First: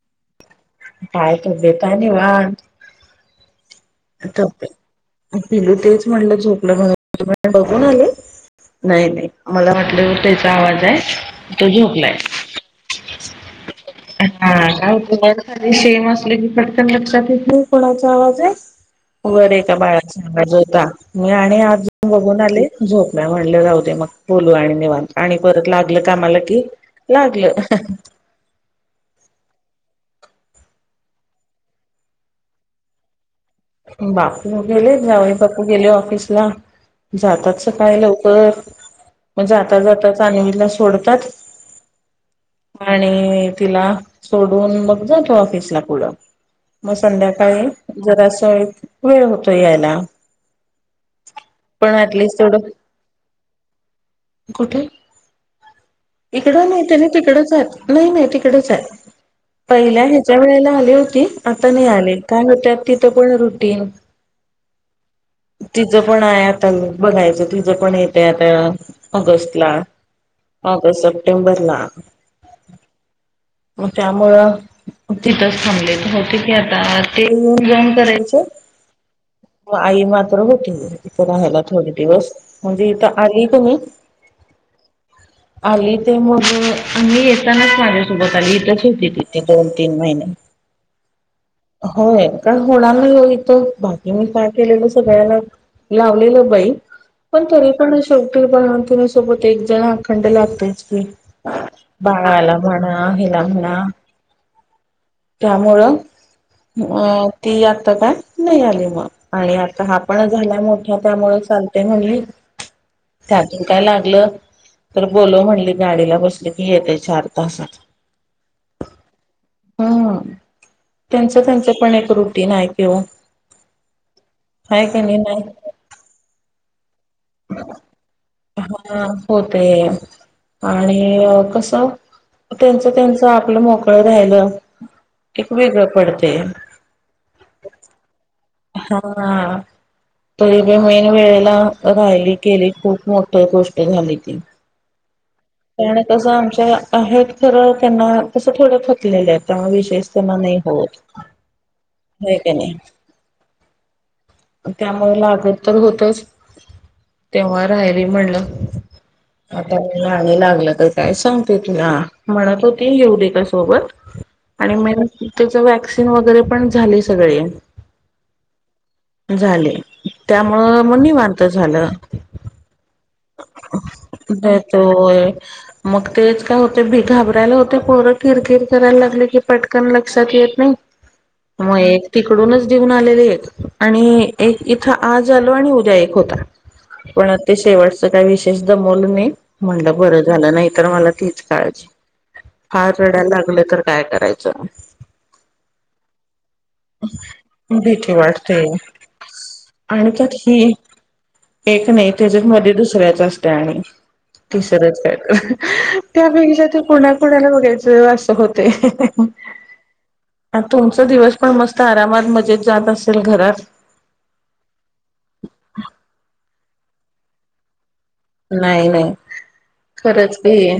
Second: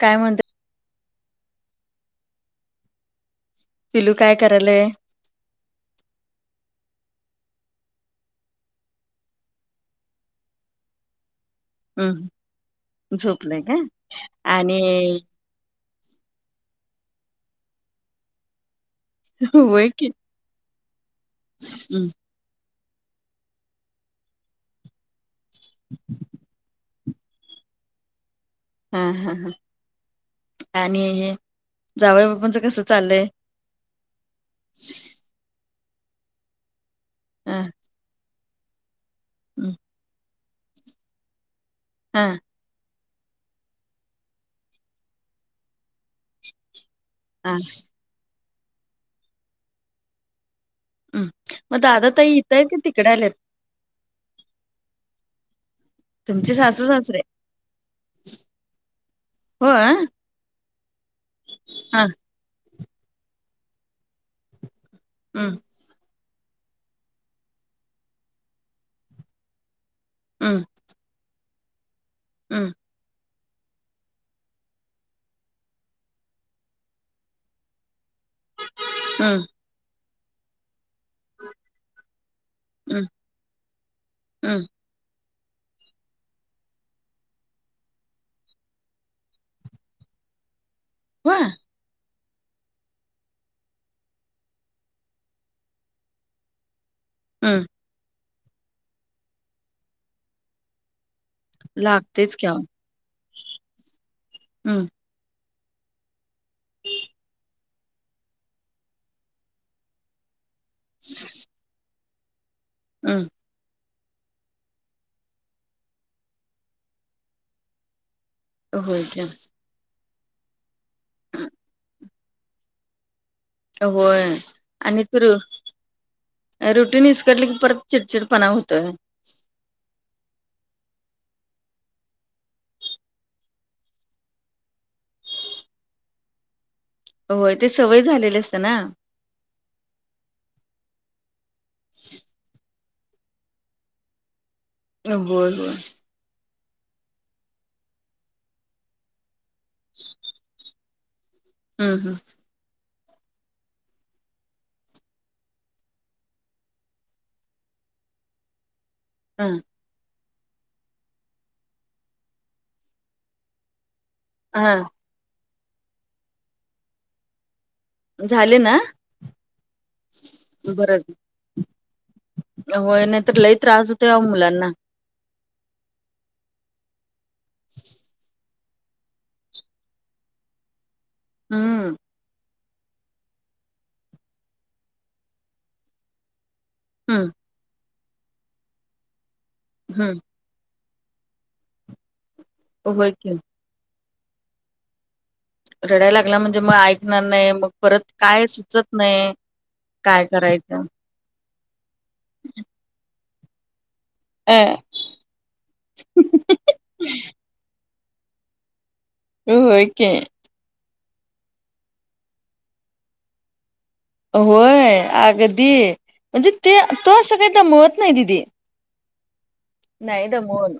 काय म्हणत काय तो बेत आणि भात पिलू काय आता पी. करायलय पिलू तेच म्हणलं झोपलं [inaudible] तोवरत बघून आले. नाही नाही आम्हाला वाटलं त्याचा आवाज आहे होय झोपलाय झोपलाय काय हा [inaudible] हा सल्यानो पडकन लक्षात नाही कोणाचा आवाज आहे वर एका होय की बाळाचा आवाज होता मी आणि आज उठून बघून आले झोपूया म्हणलं राहूदे मग बोलू आणि निवांत आणि परत लागल कामला की लागल. हा हा ह आणि हे. जावईबापूंच कस चाललंय बापरे हम गेले जावईबापू हो गेले ऑफिसला ह जातात सकाळी लवकर [inaudible] म जाता जाताच आणि हिला सोडतात. हां. आणि तिला सोडून मग जातो ऑफिसला पुढं. म हा संध्याकाळी जरा [unintelligible] वेळ होतोय यायला. अम्म म पण दादा ताई ऍटलिस्ट इथं आहेत तेवढं की तिकडे आलेत? कुठे तुमचे इकडं नाही सासू त्यांनी सासरे तिकडच आहेत नाही नाही तिकडच आहे. हो पहिल्या हा ह्याच्या वेळेला आले होते आता नाही आले. [unintelligible] [unintelligible] रूटीन. हम्म. पण आहे आता बघायचं तिजं पण येतंय आता ऑगस्टला. हम् ऑगस्ट, सप्टेंबर ला. हम् म त्यामुळं तिथंच थांबलेत होते की आता तीन जण कराय च हम् व आई म पण होती वगैरे. तिथं राहायला थोडे दिवस म्हणजे, हम् इथं आली क नाय हम् आली ते मग आम्ही येतानाच माझ्यासोबत आली इथंच होती ती दोन-तीन महिने. हो होय? काय होणार नाही हो इथं बाकी मी काय केलेलं सगळ्याला लावलेलं बाई. पण हम् तरी पण शेव टी बाळंतीणीसोबत एक जण अखंड लागतयच की. लागतेच की बाळाला म्हणा हिला म्हणा. हम् त्यामुळं मग ती आता काय नाही आली मग आणि आता हा पण झाला मोठे त्यामुळं चालतंय म्हणलीत. हम् त्या अजून काय लाग [unintelligible] तर बोलोवं म्हणली गाडीला बसली की येतय चार तासात. होय क्या? ह त्यांचं, त्यांचं पण एक रूप ती नाहीत कि वो. होय आणि खर [inaudible] ऍरो पीन विक्स्टल की परत चिडचिडपणा होतोय. ते आणि कस त्यांच, त्यांच आपलं मोकळं राहिलं कि वेगळं पडतय. होय ते सवय झालेली असं हा तू [unintelligible] वेळेला राहिली गेली खूप मोठ गोष्ट झाली ती. होय, होय. त्या आहेत खर त्यांना तस थोड थकलेल्या आहेत. विशेष त्यांना नाही होत. हम्म होय क नई. त्यामुळे लागत तर होतच, तेव्हा रायली म्हणलं. हम्म आता रा लागलं तर काय सांगते तुला, म्हणत होती येऊ दे ग सोबत. हा आणि मेन तीच वॅक्सिन वगैरे पण झाली सगळे. झाले ना, झाले [inaudible] त्यामुळं बर मग निवांत झालं होय नाही तर लई त्रास होतोय अहो मुलांना. होय मग तेच काय होते [unintelligible] उठायला होतय पोर किरकिर करायला लागले की पटकन लक्षात येत नाही. मग हम्म एक तिकडूनच ते ऊन आलेली एक आणि एक इथं आज आलो आणि उद्या एक होता. हम्म पण ते शेवट च काही विशेष दमवलं नाही. म्हणलं हम्म बरं झालं नाही. तर मला तीच काळजी. हा होय रडायला की लागल तर काय करायचं? [inaudible] रडायला लागला म्हण जे मग ऐकणार नाही. मग परत भीती काय वाटते. सुचत नाही. काय करायचं. हे क नाही त्याज्याचमध्ये दुसऱ्याचं अस त्या आणि अ तिसरंच काहीतर त्यापेक्षा ते कोणा कोणाला बघाय चं असं होतंय. अम्म होय की. दिवस पण मस्त आरामात मजेत जात असेल घरात होय अगदी म्हणजे ते तो असं काही तर म नाही नाही. नाही खरंच की दमवून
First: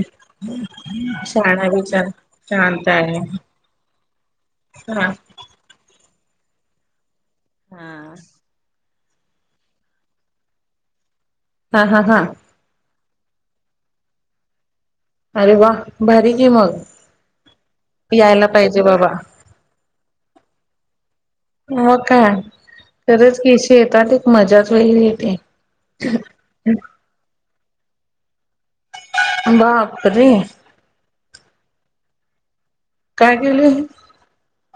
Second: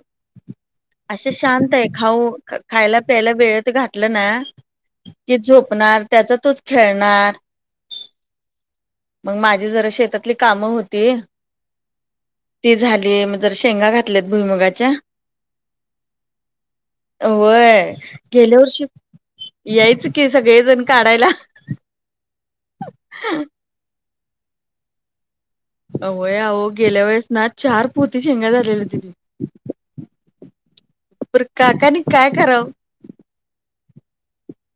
असं शहाणा शांत आहे. बिचारा खाऊ शांत खायला आहे प्यायला वेळेत घातलं ना हा. की झोपणार त्याचा तोच खेळणार. हां. मग माझी जरा शेतातली कामं होती हां हां हां. ली. शेंगा घातल्यात भुईमूगाच्या अरे वा भारी की मग होय यायला गेल्या पाहिजे वर्षी बाबा. यायचं की सगळेजण काढायला. मग काय खरंच की शे तात एक मजाच वेगळी येते. अ होय अहो गेल्यावेळेस ना चार पोती शेंगा झालेल्या तिथे बापरे पर काकांनी काय कराव? काय केले?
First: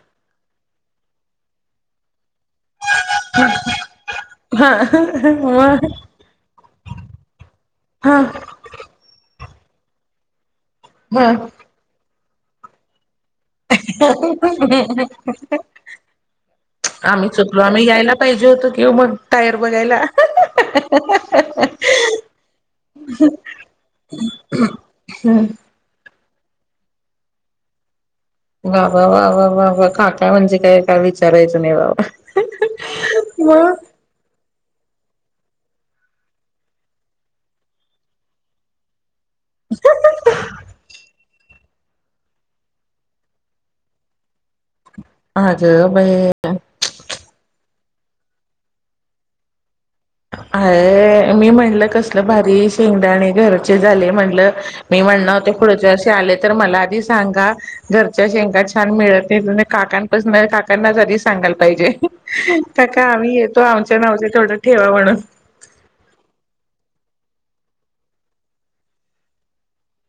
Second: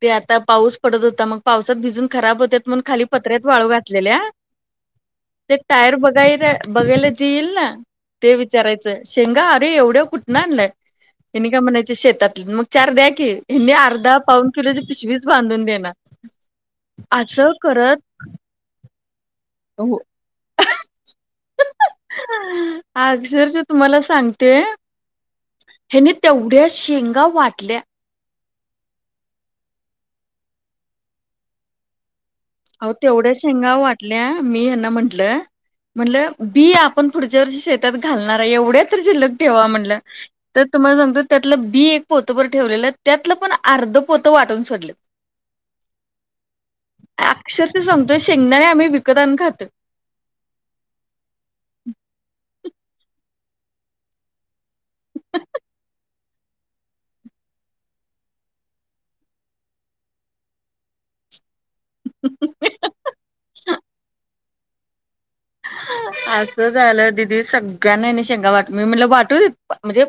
ते आता पाऊस पडत होता मग पावसात भिजून खराब होत्यात म्हणून खाली पत्र्यात वाळू घातलेल्या हा ते मग टायर बघाय [unintelligible] बघायला जे येईल ना हा ते विचारायचं शेंगा अरे एवढ्या कुठनं आणलाय? हा ते मी काय म्हणायचे शेतात म चार द्या की मी अर्धा पाऊण आम्ही असं चुकलो आम्ही करत घ्यायला पाहिजे होतो की [unintelligible] टायर हो बघायला. अक्षरशः तुम्हाला सांगते हम्म. ह्यांनी तेवढ्या शेंगा वाटल्या वा वा वा वा वा काका म्हणजे काय काय विचारायचं नाही बाबा अहो तेवढ्या शेंगा मग वाटल्या मी ह्यांना म्हण टलं म्हटलं बी आपण पुढच्या वर्षी शेतात घालणार आहे एवढ्या तर शिल्लक ठेवा म्हणलं तर तुम्हाला सांगतो त्यातलं बी एक पोतं बर ठेवलेलं त्यातलं पण अर्ध पोत वाटून सोडलं. अगं बाई अक्षरशः सांगतोय शेंगदाने आम्ही विकत आणून खातोय. अय मी म्हणलं कसलं भारी शेंगदाणे घरचे झाले म्हटलं, मी म्हणणार होते पुढच्या वर्षी आले तर मला आधी सांगा घरच्या शेंगा छान मिळतील मी काकांपासन काकांना जरी सांगाय ला पाहिजे काका आम्ही येतो आमच्या नावचे थोडे ठेवा म्हणून असं झालं दिदी सगळ्यांना ह्यांनी शेंगा वाट मी म्हटलं वाटू देत प म्हणजे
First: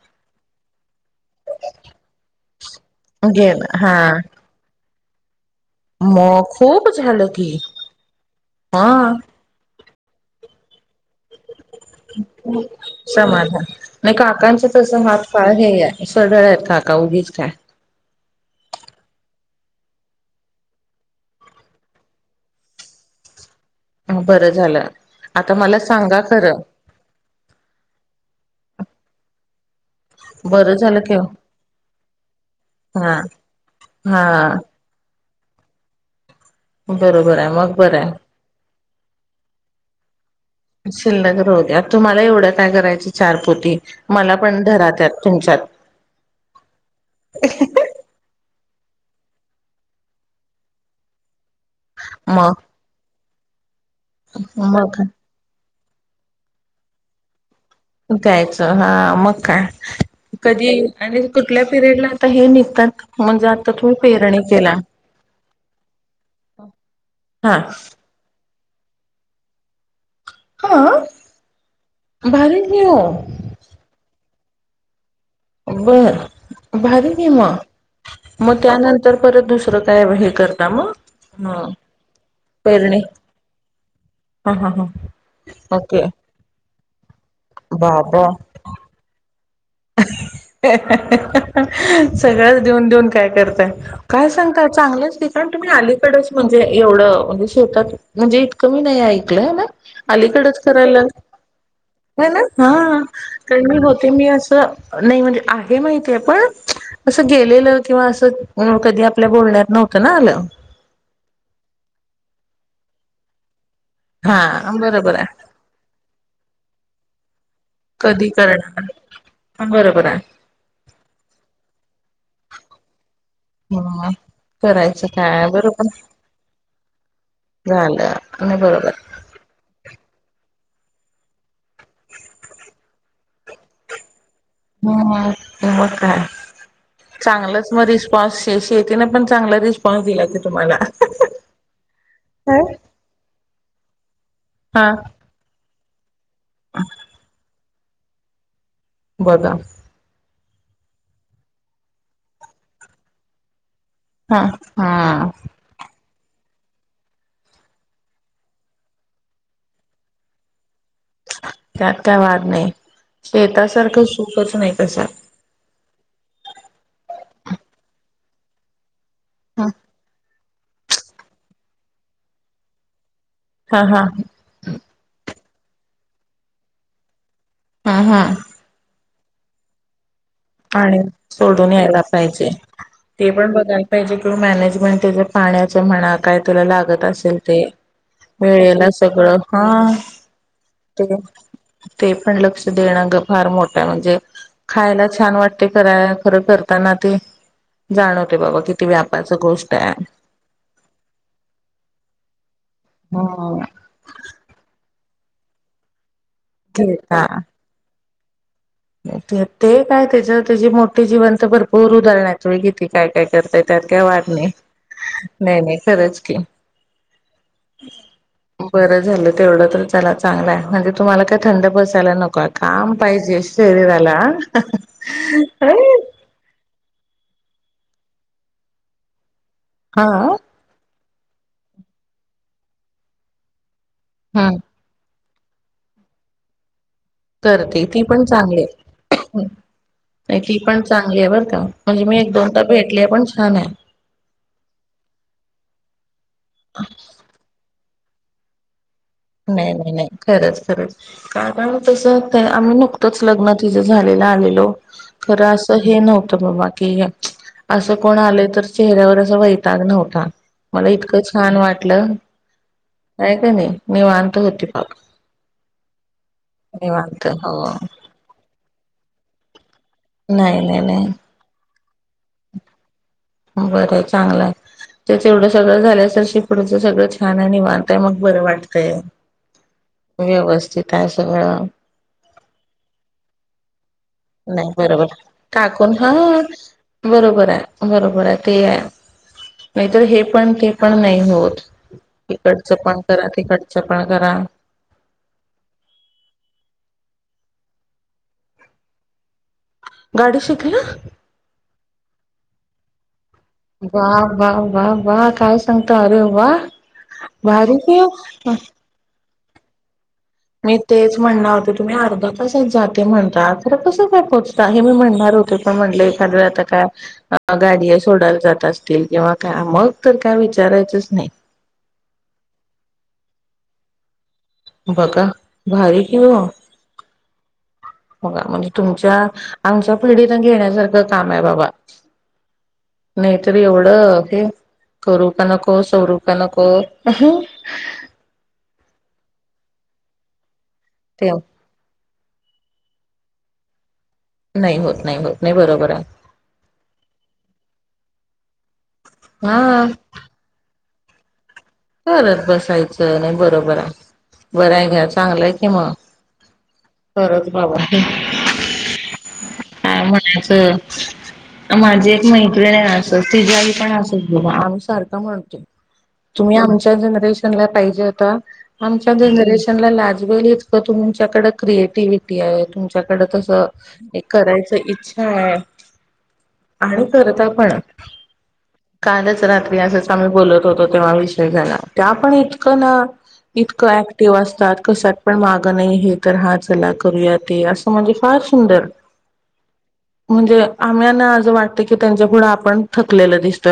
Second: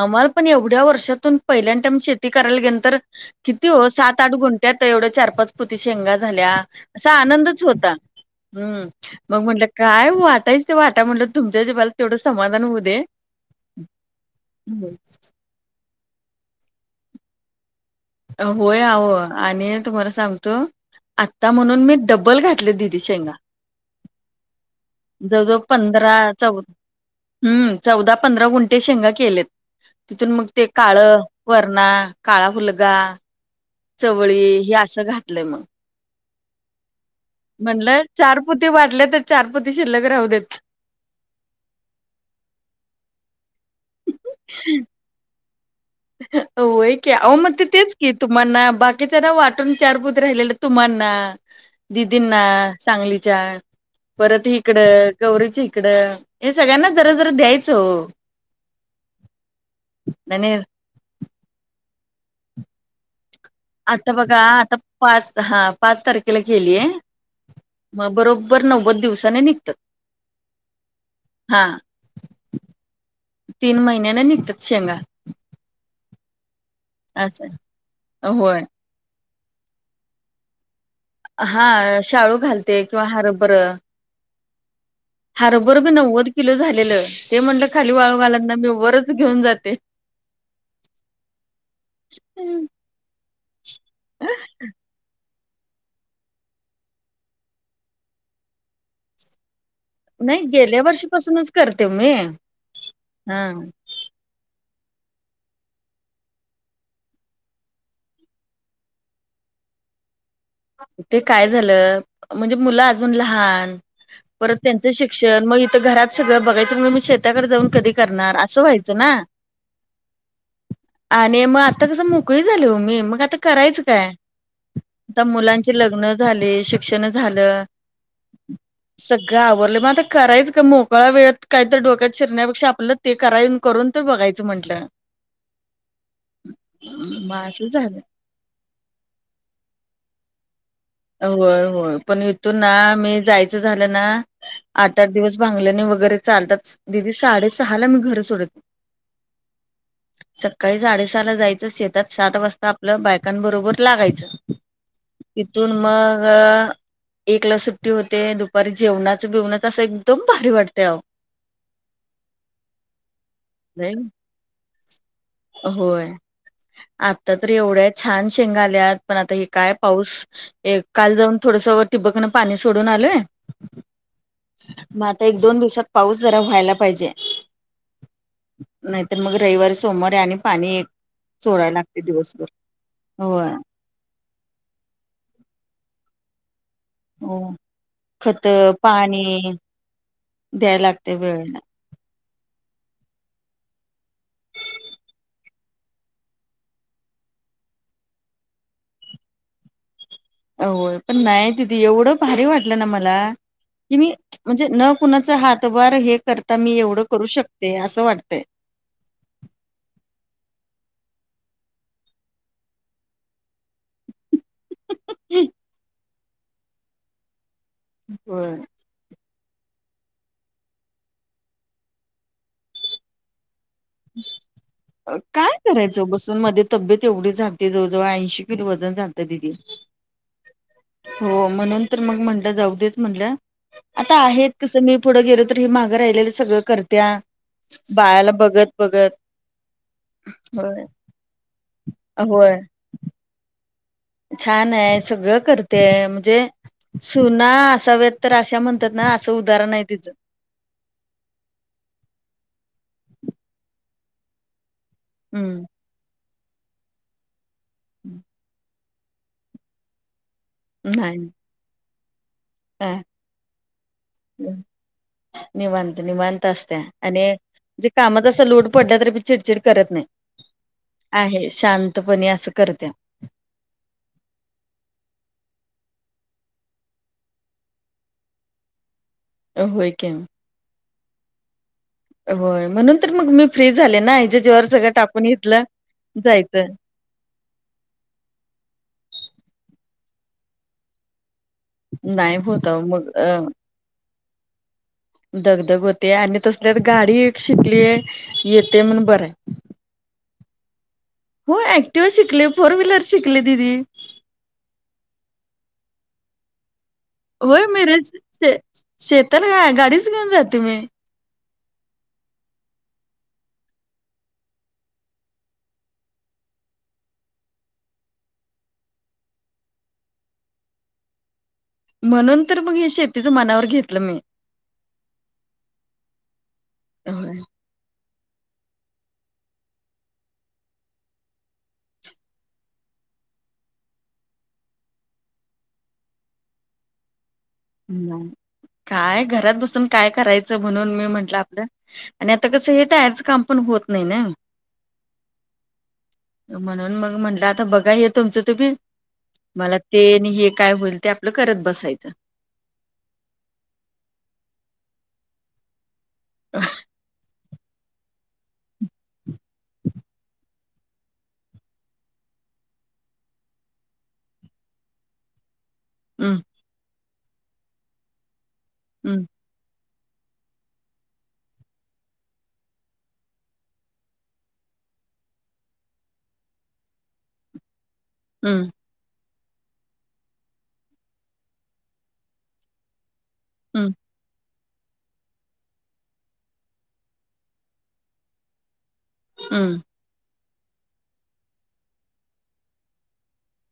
आम्हाला पण एवढ्या वर्षातून पहिल्यान टाईम शेती करायला गेलंतर घे किती ना हा सात-आठ गुंठ्यात तेवढं चार-पाच पोती शेंगा मग झाल्या खूप असा झालं की आनंदच होता. हम्म हा मग म्हटलं काय वाटायचं ते वाटा म्हटलं. तुमच्या जिवाला तेवढं समाधान होऊ दे. समाधान नाही काकांचं तसं हात फार हे आहे. सढळ आहेत काका उगीच काय होय अहो आणि तुम्हाला सांगतो आत्ता म्हणून मी डबल घातले दिदी शेंगा बरं झालं जवळ आता जवळ मला पंधरा सांगा चौ खरं हम्म चौदा पंधरा गुंठे शेंगा केलेत तिथून मग ते बरं झालं काळं वरणा, काळा फुलग हां. चवळी हे असं घात तलं मग. बरोबर आहे मग बरं आहे. ते वाडले तर चार पोती शिल्लक राहू देत. शिल्लक राहू दे, आणि तुम्हाला एवढं काय करायचे चार म्हणती मला पण धरा त्यात तुमच्यात. होय की आहों म ते तेच की तुम्हाना बाकीच्याना वाटून चार पोती राहिलेलं तुम्हाना, दिदींना, मग सांगली चार परत हिकड मग गौरीची इकड, हे सगळ्यांना जरा जरा द्याय द्यायचं. हा मग काय. आणि कधी आणि कुठल्या पिरेड ला आता हे निघतात म्हणजे तुम्ही आता बघा पेरणी केला आता पाच हा पाच तारखेला केलीय हा म बरोब बर नव्वद दिवसाने निघतात. हां, हा भारी आहे की वो. तीन महिन्याने निघतात शेंगा. बर भारी की म असं म होय त्यानंतर परत दुसरं काय हे करता मग? ह हा शाळू घालते, पेरणी किंवा हरभर, हा हा हा हरभर बी ओके नव्वद किलो झालेलं. ते म्हणलं खाली वाळू बाबा घालत नाही मी वरच घेऊन जात सगळंच देऊन देऊन काय करताय काय सांगता चांगलंच की. कारण तुम्ही अलीकडच म्हणजे एवढं म्हणजे शेतात म्हणजे इतकं मी नाही ऐकलं ना? नाही अलीकडच गेल्या करायला वर्षीपासूनच करते मी नाही ना हां हा का मी होते मी अस नाही म्हणजे आहे माहितीय पण असं गेलेलं किंवा असं कधी आपल्या बोलण्यात नव्हतं ना आलं. ते काय झालं म्हणजे मुलं अजून लहान परत हा त्यांचं बरोबर शिक्षण आहे मग इथं घरात सगळं बघायच मी शेताकडे जाऊन कधी करणार असं व्हायचं ना. बरोबर आहे आणि मग आता कस मोकळी झाली हो मी मग आता करायचं ह काय? करायचं आता काय मुलांचे बरोबर लग्न झाले, शिक्षण झालं, आणि बरोबर सगळं आवरलं आता करायचं काय मोकळा वेळेत काय तर डोक्यात शिरण्यापेक्षा आपलं ते करा करून ते बघायच. ह मग काय चांगलच असं मग झालं. रिस्पॉन्स शेती ना पण चांगला रिस्पॉन्स दिला तर तुम्हाला. होय होय पण इथून काय? ना मी जायचं झालं ना हा आठ आठ दिवस भांगलनी वर चालतात, दिदी साडे चहाला मी घर सोडत बघा सकाळी साडेसहाला जायचं शेतात सात वाजता आपलं बायकांबरोबर लागायचं. हा हा तिथून मग एकला सुट्टी होते दुपारी जेवणाच बिवणाच असं एकदम भारी वाटते त्यात काय वाद नाही शेतासारखं सुखच नाही अस होय आता तर एवढ्या छान शेंग आल्यात पण आता हे काय पाऊस एक काल जाऊन थोडंसं व टिबकन पाणी सोडून आलोय हां, हां. दोन दिवसात पाऊस जरा व्हायला पाहिजे. आं हां. नाही तर मग रविवारी सोमवारी आणि पाणी सोडायला सोडून यायला लागते दिवसभर पाहिजे. ते होय पण बघायला पाहिजे किं, मॅनेजमेंट तेज पाण्याच म्हणा काय करलाग. जे काय असल हो ते, खत वेळेला सगळं पाणी हां. द्यायला लागते वेळेला ते पण लक्ष देणं ग फार मो म्हणजे खायला छान वाटते खराय खरं करताना ते जाणवतंय बाबा किती व्यापाच गोष्ट आहे. होय पण नाही दीदी एवढं भारी वाट लं ना मला हा. की मी न कुणाचा हातभार हे करता मी एवढं करू शकते असं वाट ते. ते ते काय त्याचं त्याजी मोठी जिवंत भरपूर उदाहरणं आहेत. तुम्ही किती काय करताय त्यात काय वाद नाही. नाही नाही खरंच [inaudible] होय. बरं झालं तेवढं तर चला चांगलाय म्हणजे तुम्हाला काय थंड बसायला नको काम पाहिजे शरीराला होय तेवढी झालती जवळ जवळ ऐंशी किलो वजन झालतं दिदी. हां? हो म्हणून तर मग म्हणलं जाऊदेच म्हणलं. आता आहेत हम्म तसं मी पुढं [unintelligible] मागं राहिले सगळं कर करते ती पण चांगली. बघत ती पण होय चांगली आहे बरं का? म्हणजे मी एक होय, दोनदा भेटली पण छान आहे. छान आहे. सगळं करते म्हणजे सुना असाव्या तर अशा म्ह नाही नाही नाही, खरंच खरचं, कारण तसं आम्ही नुक तच लग्न तिझं झालेलं आलेलो. खरं हम्म असं हे नव्ह ते बाबा की असं कोण आले तर चेहऱ्यावर असा वैताग नव्हता. मला इतकं नाही छान वाट लं. अ होय क नाही? होती बाप निवांत निवांत असत्या आणि निवांत हो म्हणजे काम तसं लोड पडलं तरिबी चिडचिड करत नाही. नाही नाही नाही आहे शां तपणे असं करत्या. बरं चांगलं आहे. ते तेवढं सगळं झालं तर पुढचं सगळं छान आहे निवांत आहे मग बरं वाटतंय. होय की व्यवस्थित आहे सगळं. होय म्हणून तर मग मी फ्री झाले ना ह्याच्या जीवावर नाही. सगळं बरोबर टाकून इथलं काकून हां जायचं. बरोबर आहे, बरोबर आहे ते नाहीतर हे पण ते पण नाही होत. नाही होत इकडचं अहो पण मग करा तिकडचं पण जरा दगधग होते आणि तसल्यात गाडी एक शिकलीय, येते म्हणून बरं आहे. गाडी शिकला? होय ऍक्टिवा शिकले, फोर व्हीलर शिकले दिदी. ता अरे वा! भारी की ओ ताला काय गाडीच घेऊन जाते मी तेच म्हणणार तुम्ही अर्धा तासात जाते म्हणता खरं कसं काय पोहोचता? हे मी म्हणणार होते पण म्हटले एखादं वेळ आता काय अ गाडी आहे सोडायला जात असतील किंवा काय मग तर काय विचारायचंच नाही. म्हणून तर मग हे शेतीचं मनावर घेतलं मी. बघा भारी की ओ. होय बघा म्हणजे तुमच्या आमच्या पिढीनं घेण्यासारखं काम आहे बाबा. नाहीतरी एवढं हे करू का नको? सवरू का नको? नाही काय घरात बसून काय कराय म्हणून मी ते म्हटलं आपलं आणि आता कसं हे तळ्याचं काम पण होत नाही ना नाही होत नाही होत नाही बरोबर आहे. म्हणून मग म्हटलं आता बघा हे तुमचं तुम्ही मला हा ते आणि हे काय होईल ते आपलं करत बसायचं यचं नाही बरोबर आहे बरंय गं चांगलंय की मग [unintelligible] बाबा. काय म्हणायचं माझी एक मैत्रिण आहे असं तिची आई पण [unintelligible] आम्ही सारखं भांडतोय. हम्म तुम्ही आमच्या [unintelligible] जणरेशन ला पाहिजे होता. आमच्या हम्म जनरेशन ला आज इतक तुमच्याकड क्रिएटिव्हिटी आहे तुमच्याकड तसं एक करायच इच्छा आहे. आणि करता पण हम्म कालच रात्रि असंच आम्ही बोलत होतो तेव्हा विषय झाला त्या पण इतकं ना इतकं हम्म ऍक्टिव्ह असतात. कश्यात पण मागं नाही हे तर हा चला करूया ते असं म्हणजे फार सुंदर हम म्हणजे आम्याना असं वाटत की त्यांच्या पुुढं आपण थकलेलं दिसतोय.